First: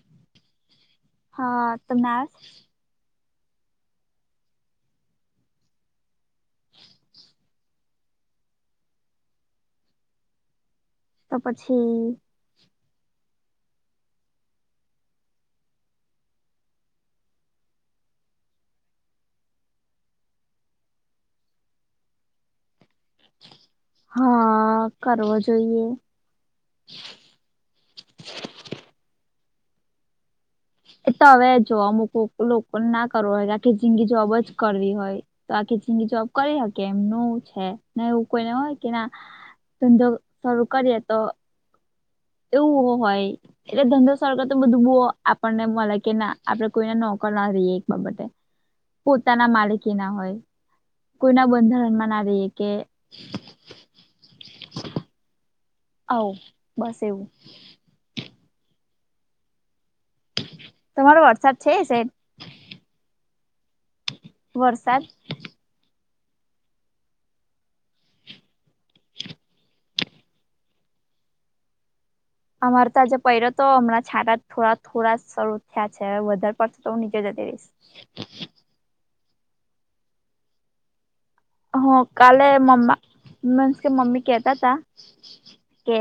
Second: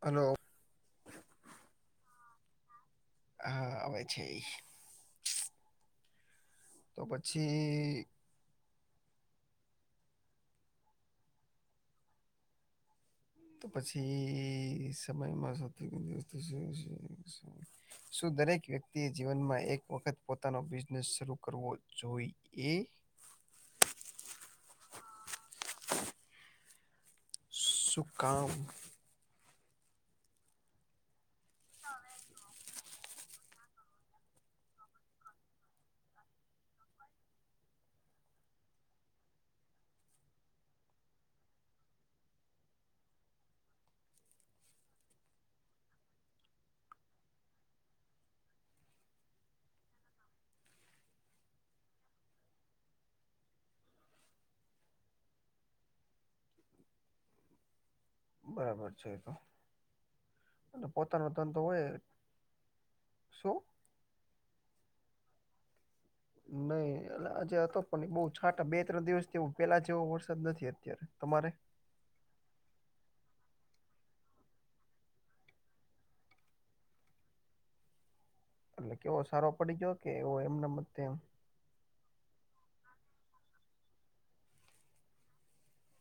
અલો. હા તમને આવે છ? હા આવે છેઈ. તો પછી તો પછી તો પછી સમયમાં સૌથી વધુ શું શું શું છે શું દરેક વ્યક્તિ એ જીવનમાં એક વખત પોતાનો બિઝનેસ શરૂ કરવો જોઈ એ? હા કરવો જોઈએ. સુ કામ? એ તો હવે જો અમુક કો લોકોને ના કરવો હોય, આખી જિંદગી જોબ જ કરવી હોય. તો આખી જિંદગી જોબ કરી હકે, એમનું છે ને એવું કોઈને હોય કે ના ધંધો, શરૂ કરીએ તો એવુંવ હોય. એટલે ધંધો સર કર તો બધું બો આપણને મલે કે ના આપડે કોઈને નોકર ના રઈએ એક બાબતે. પોતાના માલિકી ના હોય. કોઈના બંધારણમાં ના રહીએ કે આવુ, બસ એવું. બરાબર છે એ તો. અને તમારો પોતાનો વરસાદ છે સે શુ? વરસાદ. નહી એલ આજે હતો પણ બહુ છાંટા બે ત્રણ દિવસથી એવું પેલા જેવો વરસાદ નથી અત્યારે. તમારે? અમારે તો આજે પઈરો તો, હમણાં છાતા જ થોડા થોડા શરૂ થ્યા છે, વધારે પડશે તો હું નીચે જતી રઈસ. એટલે કેવો સારો પડી ગ્યો, કે એવો એમ નેમ તેમ? હ કાલે મમ્મા, મીન્સ કે મમ્મી કેતા તા કે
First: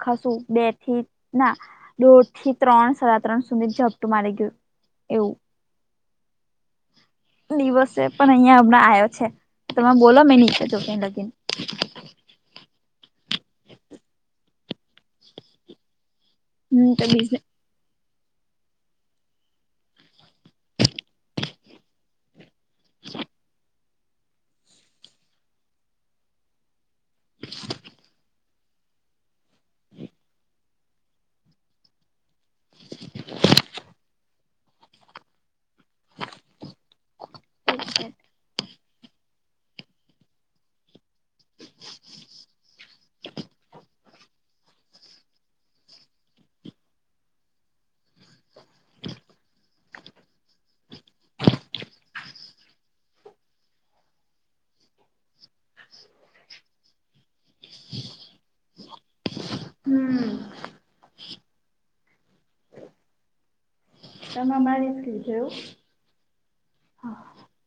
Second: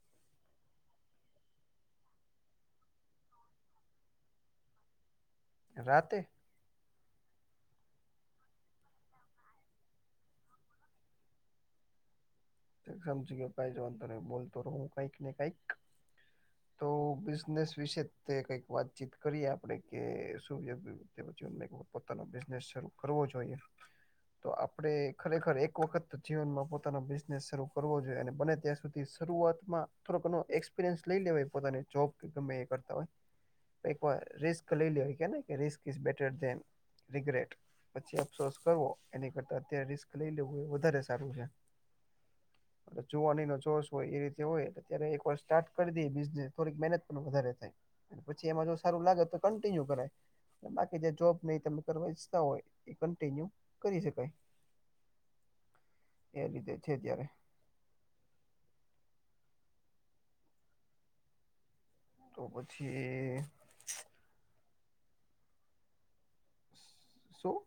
ખાસું બે થી, ના દોઢ થી ત્રણ, સાડા ત્રણ સુધી ઝપટું મારી ગયું, એવું. રાતે? દીવસે પણ અહિયાં હમણાં આયો છે, તમે બોલો મેં નીચે જોગીન લગીન. તે સમજી ગ્યો કાઈ જ વાંધો નહી, બોલતો રહું કાઈક ને કાઈક. તો બિઝનેસ વિશે તે કંઈક વાતચીત કરીએ આપણે કે શું [unintelligible] પછી મે એવું પોતાનો બિઝનેસ શરૂ કરવો જોઈએ. તો આપણે ખરેખર એક વખત તો જીવનમાં પોતાનો બિઝનેસ શરૂ કરવો જોઈએ અને બને ત્યાં સુધી થી શરૂઆતમાં થોડો ઘણો એક્સપિરયન્સ લઈ લેવાય જોબ કે ગમેએ કર તા હોય, તો એક વાર રિસ્ક લઈ લેવાય. કેને કે risk is better than regret. પછી અફસોસ કરવો એની કરતા અત્યારે રિસ્ક લઈ લેવું એ વધારે સારું રે. જોવાની નો જોશ હોય એ રીતે હોય, અત્યારે એક વાર સ્ટાર્ટ કરી દઈ બિઝનેસ, થોડીક મહેનત પણ વધારે થાય. પછી એમાં જો સારું લાગે તો કન્ટિન્યુ કરાય. બાકી જે જોબ ને ઈ તમે કરવા ઈચ્છતા હોય, ઈ કન્ટિન્યુ કરી શકાય. એ રીતેે છે જ્યારે તો પછી તમે મારી સ્કીલ છે એવુ? શુ?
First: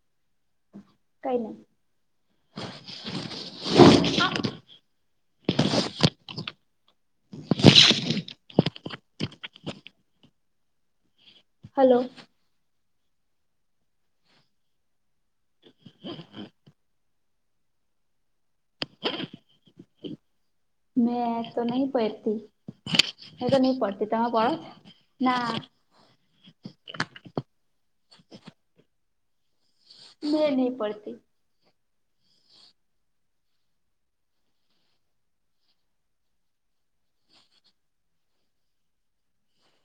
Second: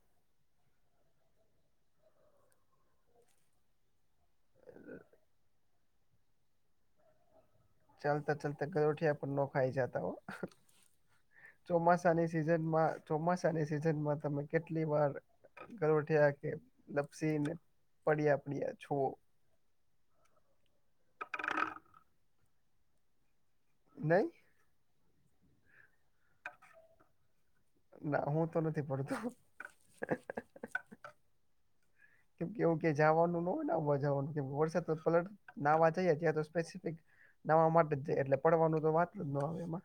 કઈ નઈ. [unintelligible] ચાલતા ચાલતા ગયોઠિયા પણ નો ખાઈ જાતા હો, હલો ચોમાસાની સિઝનમાં, ચોમાસાની સિઝનમાં તમે કેટલી વાર ઘરોઠ્યા કે લપસી ને પડ્યા પડ્યા છો. મેં તો નહી પહેરતી મે તો નહી પડતી તમે પડો છો ના ના હું તો નથી પડતો લે નહિ પડતી કેમ કે એવું કે જવાનું ન હોય ને આવા જવાનું કેમ વરસાદ તો પલટ નાવા જાય જ્યાં સ્પેસિફિક નવા માટે જાય, એટલે પડવાનું તો વાત જ ન આવે એમાં.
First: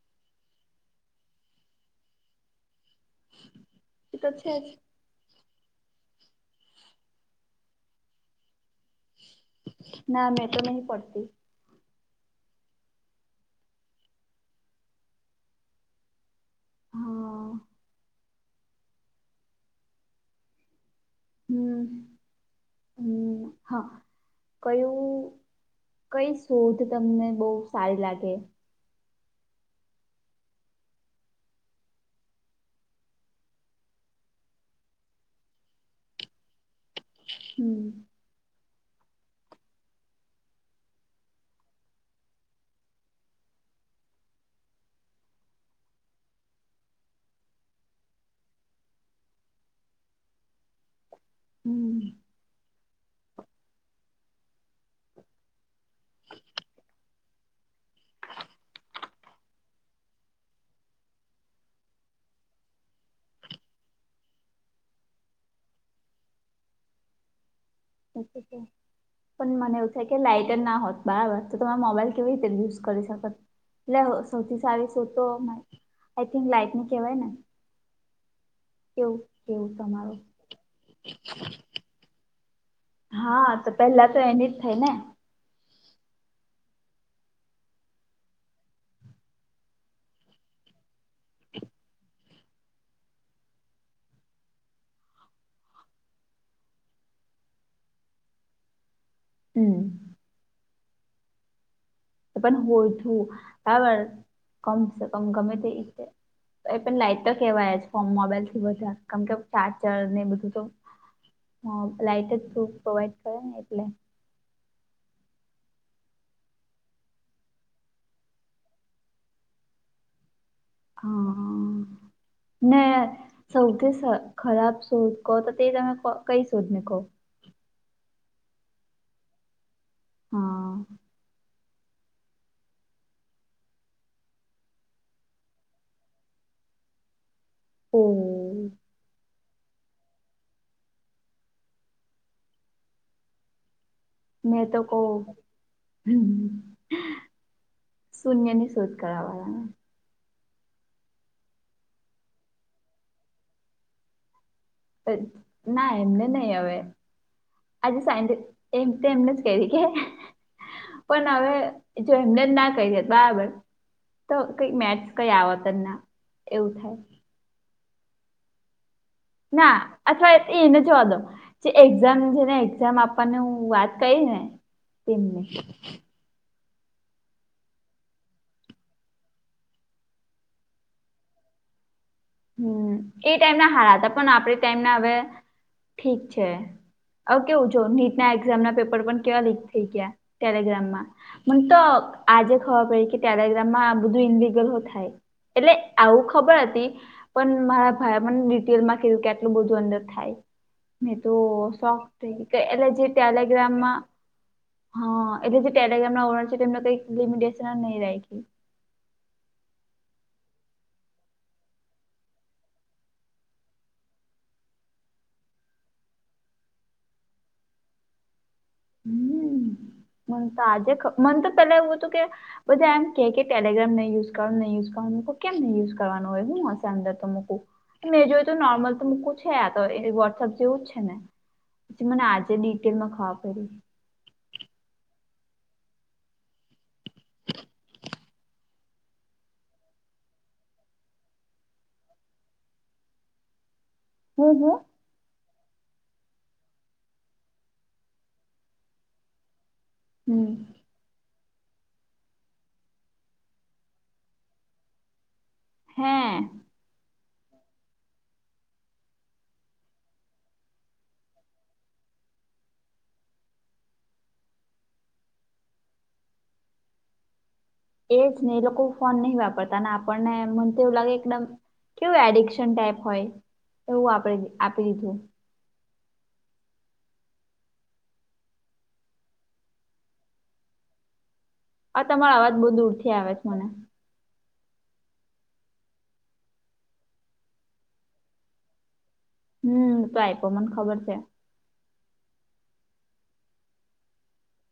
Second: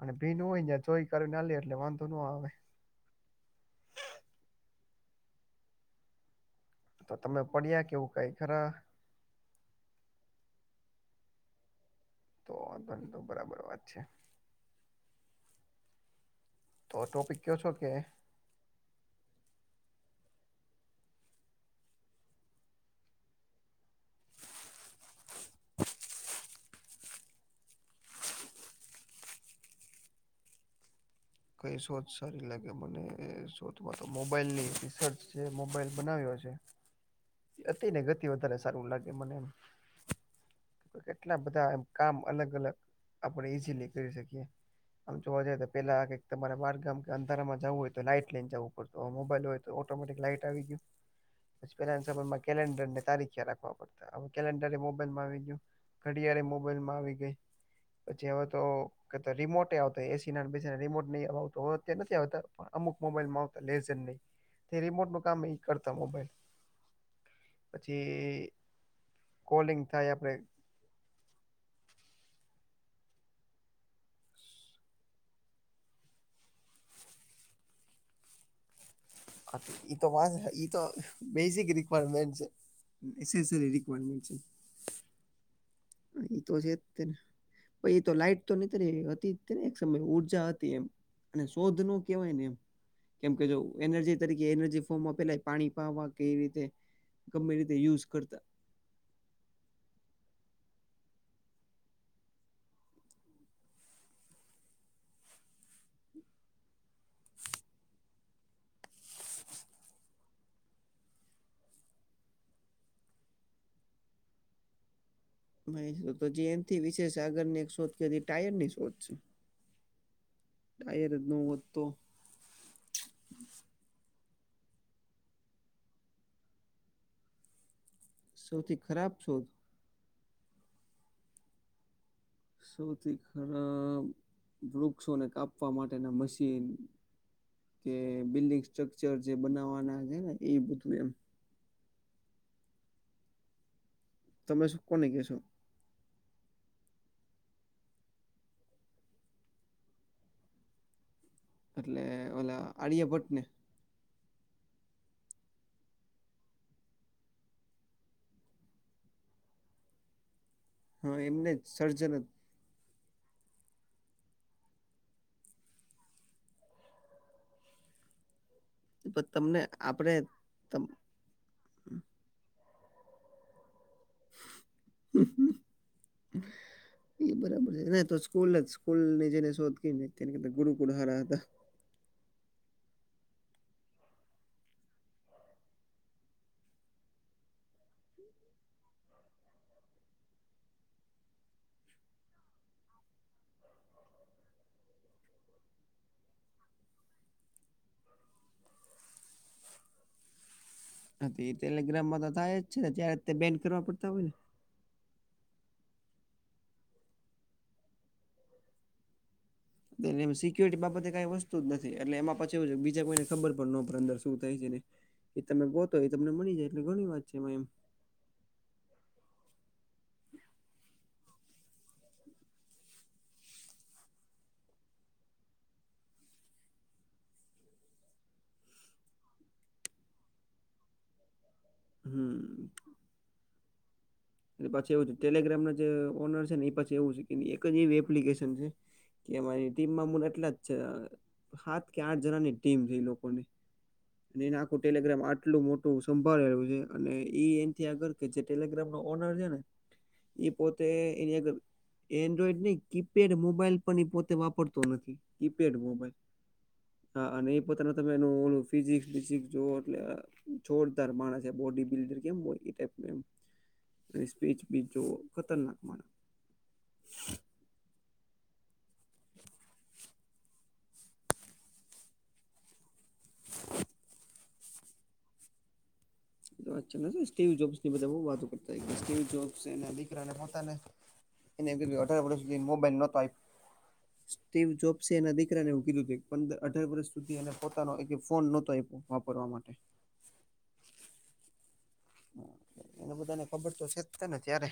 અને ભીનું હોય ન્યા જોઈ કરી ને હાલે એટલે વાંધો ન આવે. એ તો છે જ. તો તમે પડ્યા કે એવું કઈ ખરા? ના, મેં તો નહીં પડતી. તો વાંધો નઈ તો બરાબર વાત છે. તો ટોપિક હા ક્યો છો કે હમ્મ હમ્મ હા. કયું કઈ શોધ તમને બઉ સારી લાગે. કઈ શોધ સારી લાગે મને શોધમાં તો મોબાઈલ ની રિસર્ચ છે મોબાઈલ બનાવ્યો છે. [inaudible] હતી ને ગતિ વધારે સારું લાગે મને એમ. કેટલા બધા એમ કામ અલગ અલગ આપણે ઈઝીલી કરી શકીએ. આમ જોવા જએ તો પેલા તમારે બાગ ગામ કે અંધારામાં જવું હોય તો લાઈટ લઇને જવું પડત. તો મોબાઈલ હોય તો ઓટોમેટિક લાઈટ આવી ગયો. [inaudible] પછી પેલા ના હમ સમય માં કેલેન્ડર ને તારીખ રાખવા પડતા હવે કેલેન્ડરે એ મોબાઈલમાં આવી ગયું. ઘડિયાડે મોબાઈલ માં આવી ગઈ પછી હવે તો. રિમોટ આવતા એસી ના બેસી રિમોટ ન આવતો હોય નથી આવતા પણ અમુક મોબાઈલમાં આવતા લેઝ નહી. તે રિમોટ નું કામ એ કરતા મોબાઈલ. પછી પણ મને કોલિંગ એવું થાય કે આપણે લઇટર ના હોત. બરાબર તો તમે મોબાઈલ કેવી રીતે યુઝ કરી શકો એટલે સૌથી સારી શોધ તો આઈ થિંક લાઈટની કેવાય ને. કેવું કેવું એતો તમારું વા એતો બેસિક રિક્વાયરમેન્ટ છે. હા તો નેસેસરી પેલા તો રિક્વાયરમેન્ટ એનીજ થય ને. એ તો છે જ તેને. પ એ તો લાઈટ તો નહી હતીને એક સમય ઉર્જા હતી એમ. અને શોધ નો કેવાય ને એમ. કેમ કે જો એનર્જી તરીકે એનર્જી ફોર્મમાં પેલા પાણી પાવા કેવી રીતે. ગમે રીતે યુઝ કરતા. હમ્મ તો પણ હોય [unintelligible] કમ ગમે તે. એ પણ લાઈટ તો કેવાય ફો મોબાઈલ થી બધા કેમ કે ચાર્જર ને બધું તો. હ લાઇટ જ તું પ્રોવાડ કરે ને એટલે. [unintelligible] એક શોધ ક ટાયર ની શોધ છે. [inaudible] [unintelligible] હોત તો. નને સૌથી ખરાબ શોધ કહો તો તે તમે કઈ શોધને કહો. સૌથી ખરાબ શોધ. હા. સૌથી ખરાબ વૃક્ષોને કાપવા માટેના મશીન. કે ઓ બિલ્ડિંગ સ્ટ્રકચર જે બનાવવાના છે ને એ બધું એમ. મેં તમે તો શું કહ. કોને કહેશો શૂન્ય ની શોધ કરાવવા. એટલે ઓલા આડ્ય ભટ્ટ ને. ના એમને નહી હવે. આજે સાજે એમ તો એમને જ કરી કે. હા પણ એમને હવે જો સર્જન જ એમને ના કહી એ તો આવે તો કઈ મેથ્સ કઈ આવતર ના એવું થાય. પણ તમને ના આપડે અથવા એ ન તમ જોવા દો. જે એક્ઝામ છે ને એક્ઝામ આપવાની હું વાત કહી ને તેમને. [inaudible] એ બરાબર છે તો સ્કૂલ જ સ્કૂલ ની જેને શોધ તેને ગુરુકુળ હારા હતા. હમ એ ટાઈમ ના હારા હતા પણ આપડી ટાઈમ ના હવે ઠીક છે. હવે કેવું જો નીટ ના એક્ઝામ ના પેપર પણ કેવા લીક થઈ ગયા ટેલીગ્રામમાં. મને તો આજે ખબર પડી કે ટેલીગ્રામમાં આ બધું ઈનલિગલ હો થાય. એટલે આવું ખબર હતી. પણ મારા ભાઈ મને ડિટેલ માં કીધું કે આટલું બધું અંદર થાય. મે હા તો એ સો્ક ટેલિગ્રામમાં તો થઈ થાય જ છે ને એટલૅ જે ત્યારે તે બેન કરવા ટેલીગ્રામમાં. પડતા હોય ને હા એટલે જે ટેલીગ્રામ ના ઓનર છે એમને કઈક લિમિટેશન નહી રાખી. બેન સિક્યોરિટી બાબતે કઈ વસ્તુ જ નથી એટલે એમાં પછી એવું છે બીજા કોઈને ખબર પણ નનો પડે અંદર શું થાય છે ને. એ તમે ગોતો એ તમને મળી જાય એટલે ઘણી વાત છે એમ. હમ મન તો આજે મન તો પેલા એવું હતું કે બધા એમ. કે કે ટેલીગ્રામ નહી યુઝ કરવાનું નહી યુઝ કરવા મકુ કેમ નહી યુઝ કરવાનું હોય હું હશે અંદર તો મૂકું. મેં જોય તો નોર્મલ તો મૂકું છે આ તો વોટ્સઅપ જેવું જ છે ને. પછી મને આજે હમ ડિટેલમાં ખબર પડી એ પછી એવું છે ટેલીગ્રામ ના જે ઓનર છે ને એ પછી એવું છે કે એક જ એવી એપ્લિકેશન છે. કે મારી ટીમમાં મૂન એટલા જ છે. સાત કે આઠ જણા ની ટીમ છે લોકોની. અને હું એને હું આખું ટેલિગ્રામ આટલું મોટું સંભાળેલું છે અને એ એથી આગળ કે જે ટેલીગ્રામ. ઓનર છે ને એ હમ પોત તે એની આગળ એન્ડ્રોઈડ ની કીપેડ મોબાઈલ પણ એ પોતે વાપરતો નથી. કીપેડ હે મોબાઈલ હા અને એ પોતાનું તમે એનું ઓલું ફિઝિકસ બિજીક્સજોવ એટલે. જોરદાર માણસે બોડી બિલ્ડર કેમ હોય એ ટાઈપ એમ. સ્પીચ બી જોવો ખતરનાક મા. એ જ ને એ લોકો ફોન નહી વાપરતા આપણને મન તો એવું લાગે એકદમ કેવું એડિક્શન ટાઈપ. હોય એવું આપ આપી દીધું. વાત સ જોબ્ની બધ બ વાતો કરતા એ પોતા ના દીકરા પોને. [inaudible] એને એવું કીધું અઢાર તમારો વર્ષ અવાજ સુધી એને બહુ મોબાઈલ ન દૂરથી અપાય. આવે છે મને સ્ટીવ જોબ્સે એના દીકરાને એવુ કીધું પંદર અઢાર વર્ષ સુધી એ પોતાનો ફોન નહોતો આપ્યો ત હમ પાઈપો મને ખબર છે. એને બધાને ખબર તો છેજ તને ત્યારે.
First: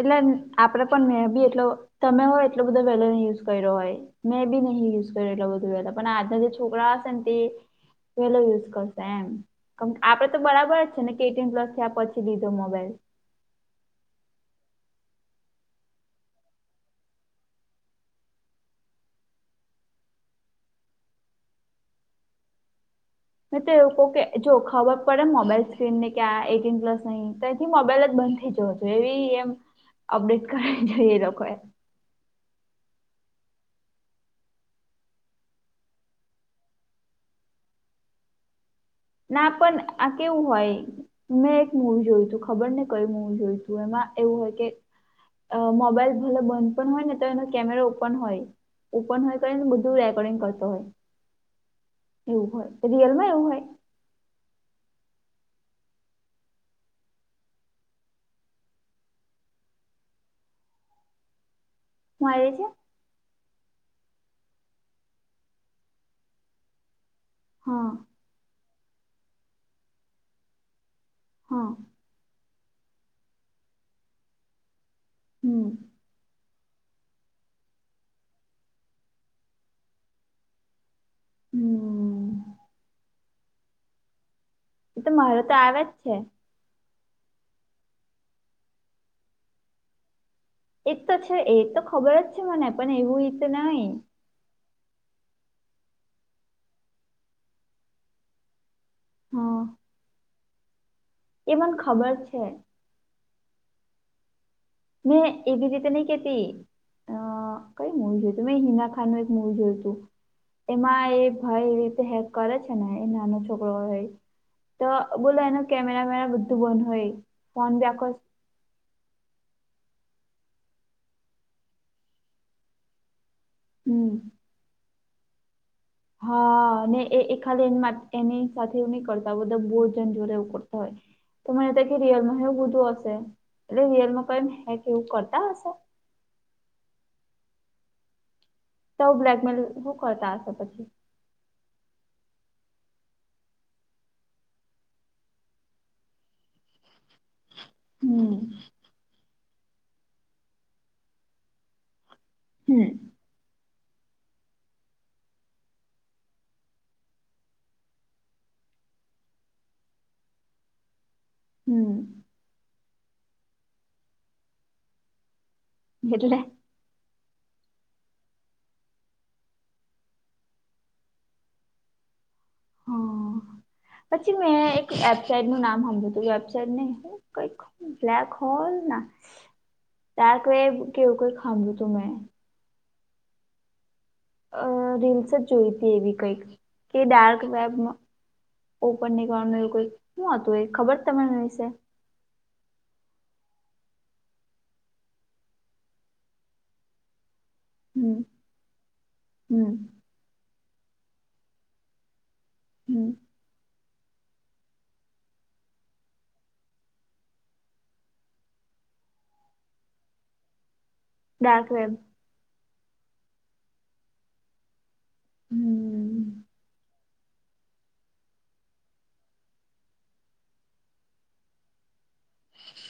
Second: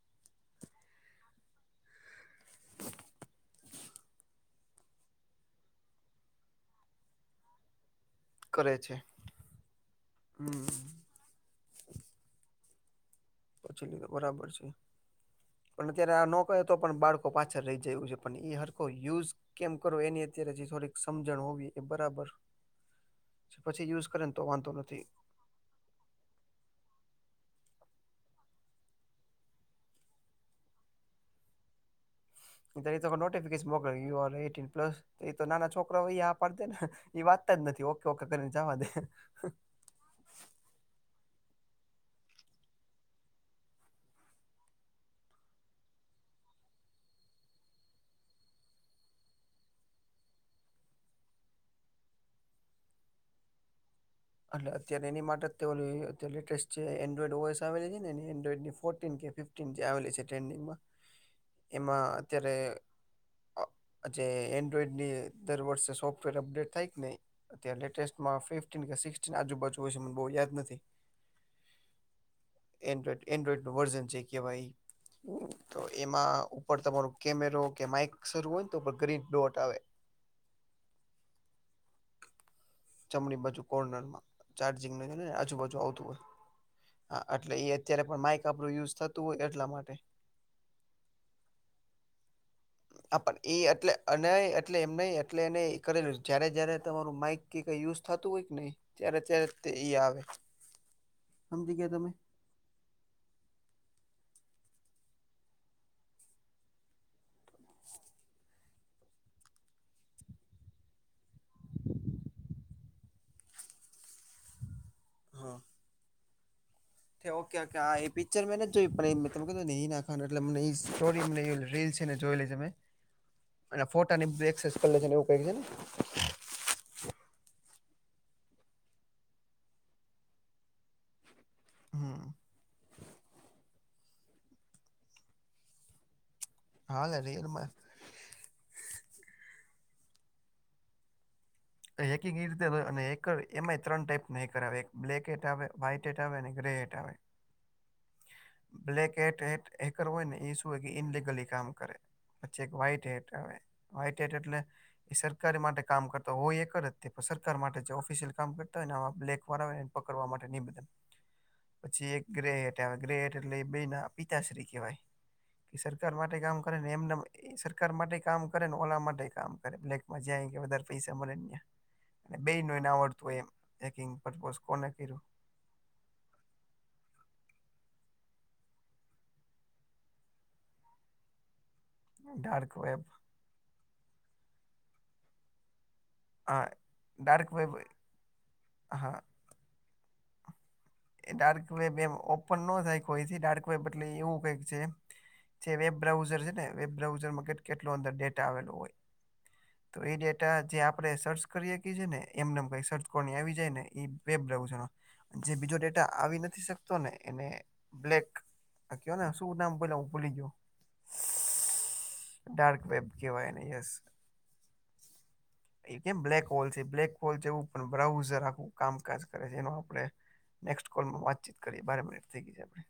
એટલે આપડે પણ મે બી એટલો તમે હોય એટલો બધો વેલો યુઝ કર્યો હોય. મેં બી નહીં યુઝ કરે એટલું બધું પણ આજના જે છોકરા હશે તે. પેલો યુઝ કરે છે કરશે એમ આપડે તો હમ બરાબર જ છે ને એટીન પ્લસ થયા પછી લીધો મોબાઈલ. પછી તો બરાબર છે. પણ અત્યારે આ નો કહે તો પણ બાળકો પાછળ રહી જાય એવું છે પણ એ હરકો યુઝ. કેમ કરો એની અત્યારે જે થોડીક સમજણ હોવી એ બરાબર. છે. મે તો પછી એવું કઉ યુઝ કે કરે ને તો જો વાંધો ખબર નથી પડે. મોબાઈલ સ્ક્રીન ને આ એટીન પ્લસ નહી તયથી મોબાઈલ જ બંધ થઈ જવો જોઇએ એવી એમ. અપડેટ કરાય એ લોકોએ. તય તો નોટિફિકેશન મોકલો યું આર એટીન પ્લસ. એ તો નાના છોકરો અહીયા પડ દે ને એ વાતતા જ નથી ઓકે ઓકે કરીને જવા દે. ના પણ આ કેવું હોય. મેં એક મૂવી જોયું તું ખબર ને કયુ મૂવી જોયું હતું એમાં એવું હોય કે. અ મોબાઈલ ભલે બંધ પણ હોય ને તો એનો કેમરા ઓપન હોય. ઓપન હોય કર ને બધું રેકોર્ડિંગ કરતો હોય. એવું હોય રિયલ માં એવું હોય. એટલે અત્યારે એની માટે ઓલી અત્યારે લેટેસ્ટ જે એન્ડ્રોઈડ વોઇસ આવેલી છે ને એન્ડ્રોડની ફોર્ટીન કે ફફ કેમ આવેલી છે ટ્રેડિંગમાં એમાં આવી અત્યારે રહી છે અ જે એન્ડ્રોઈડ ની દર વર્ષે સોફ્ટવેર અપડેટ થાય કે નહી અ હા લેટેસ્ટ માં ફિફ્ટીન કે સિક્સટીન આજુબાજુ હોય છે મને બહુ યાદ નથી હા. એન્ડ્રોઇડ એન્ડ્રોઈડનું વર્ઝન છે કે કેવાય ઈ હમ તો એમાં ઉપર તમારું કેમેરો કે માઇક શરૂ હોય ને તો ઉપર ગ્રીન ડોટ આવે. હમ્મ. જમણી બાજુ કોર્નરમાં ચાર્જિંગને તો મારો તો આજુબાજુ આવે જ આવતું છે હોય. હા એટલે એ અત્યારે પણ માઇક આપણું યુઝ થતું હોય એટલા માટે. એ તો છે એ તો ખબર જ છે મને પણ એવું એ તો નહી. ન એટલે એમ નહી એટલે એને કરેલું જયારે જય્યારે તમારું માઈક કે કઈ યુઝ થતું હોય કે નહી. ત્યારે ત્યારે હા તે ઈ આવે. એ સમજી મને ગયા તમે ખબર છે. મે એ બી રીતે નહી કેતી અ કઈ મૂવી જોઈતી મે હિના ખા ખાન નું એક મૂવી જોયું હતું. એમાં એ ભાઈ એ રીતે હેક કરે છે ને એ નાનો છોકરો હોય. તો બોલો હા એનો કેમેરા વેમેરા બધું બંધ હોય. ઓકે ફોન ઓકે બી હા આખો એબી પિક્ચર મે નથ જોઈ પણ તમે કધું ને હિના ખાન એટલે અમને એ સ્ટોરી અને એ રીલ છે ને જોએલી છે મે. [inaudible] અને ફોટાની બેકસાઈડ કરે છે ને એવું કઈ હે. હા અને એ એ ખાલી એ માટ એની સાથે એવું નહી કરતા બધા બોજન જોડે એવું કરતા હોય. તો મને કે હમ રિયલમાં એવું બધું હશે એટલે રિયલમાં કઈ હેક એવું કરતા હશે. હાલે રિયલમાં તો આવુ બ્લેકમેલ શું કરતા હશે પછી. અને હેકિંગ એ રીતે અને હેકર એમાંય ત્રણ ટાઈપના હેકર આવે એક બ્લેક હેટ આવે, વ્હાઈ હેટ આવે અને ગ્રે હેટ આવે. હમ બ્લેક હેટ હટ હેકર હોય ને એ શું હોય કે ઇનલિગલી કામ કરે. પછી એક હમ વ્હાઈટ હેટ આવે વ્હાઈટ હેટ એટલે એ સરકારી માટે કામ કરતા હોય એ હેકર જ પણ સરકાર માટે જે ઓફિસિયલ કામ કરતા હોય ને આ બ્લેકવાળા હોય ને પકડવા માટે નિવેદન. પછી એક હમ ગ્રે હેટ આવે ગ્રે હેટ એટલે બે ના પિતાશ્રી કહેવાય. એ સરકાર એટલે માટે કામ કરે ને એમને એમ એ સરકાર માટેય કામ કરે ને ઓલા માટેય કામ કરે બ્લેકમાં જ્યાં એમ કે વધારે પૈસા મળે ને ન્યાં. અને બેઈનું એને આવડતું હા હોય એમ હેકિંગ પર કોર્સ કોને કઇરુ. ટેગનું નામ હાંભળ્યો વેબસાાઈટ ની કઈક બ્લેક હોલ ના. ડાર્ક વેબ કે એવું કંઈક હાંભળ્યું હતું મેં. Dark web. અ રીલસ જ જોઈતી એવી. કઈક હા કે ડાર્ક વેબ મા ઓપન હા ની કરવાનું એવું કઈ હું હતું એ ખબર. એ તમારા ડાર્ક વિશે વેબ એમ ઓપન નો થાય કોઈથી. ડાર્ક વેબ એટલે એવું કઈક છે જે વેબ બ્રાઉઝર છે ને વેબ બ્રાઉઝરમાં કેટ કેટલું અંદર હમ ડેટા આવેલો હોય હમ તો એ ડેટા જે આપણે સર્ચ કરી હકીયે છે ને. એમ ને એમ કઈ હમ સર્ચ કોની આવી જાય ને એ વેબ બ્રાઉઝર હોય. જે બીજો ડે ડેટા આવી નથી શકતો ને એને બ્લેક આ કયો ને આ શું નામ બોલા હું ભૂલી ગયો. ડાર્ક વેબ ડાર્ક વેબ કેવાય એને યસ. એ કેમ હમ બ્લેક હોલ છે બ્લેક? હોલ જેવું પણ બ્રાઉઝર આખું કામકાજ કરે છે જે એનું આપણે નેક્સ્ટ કોલમાં વાતચીત કરીએ બાર મિનીટ થઈ ગઈ છે આપણે.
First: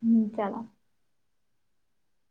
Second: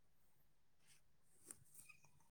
હમ્મ ચાલો.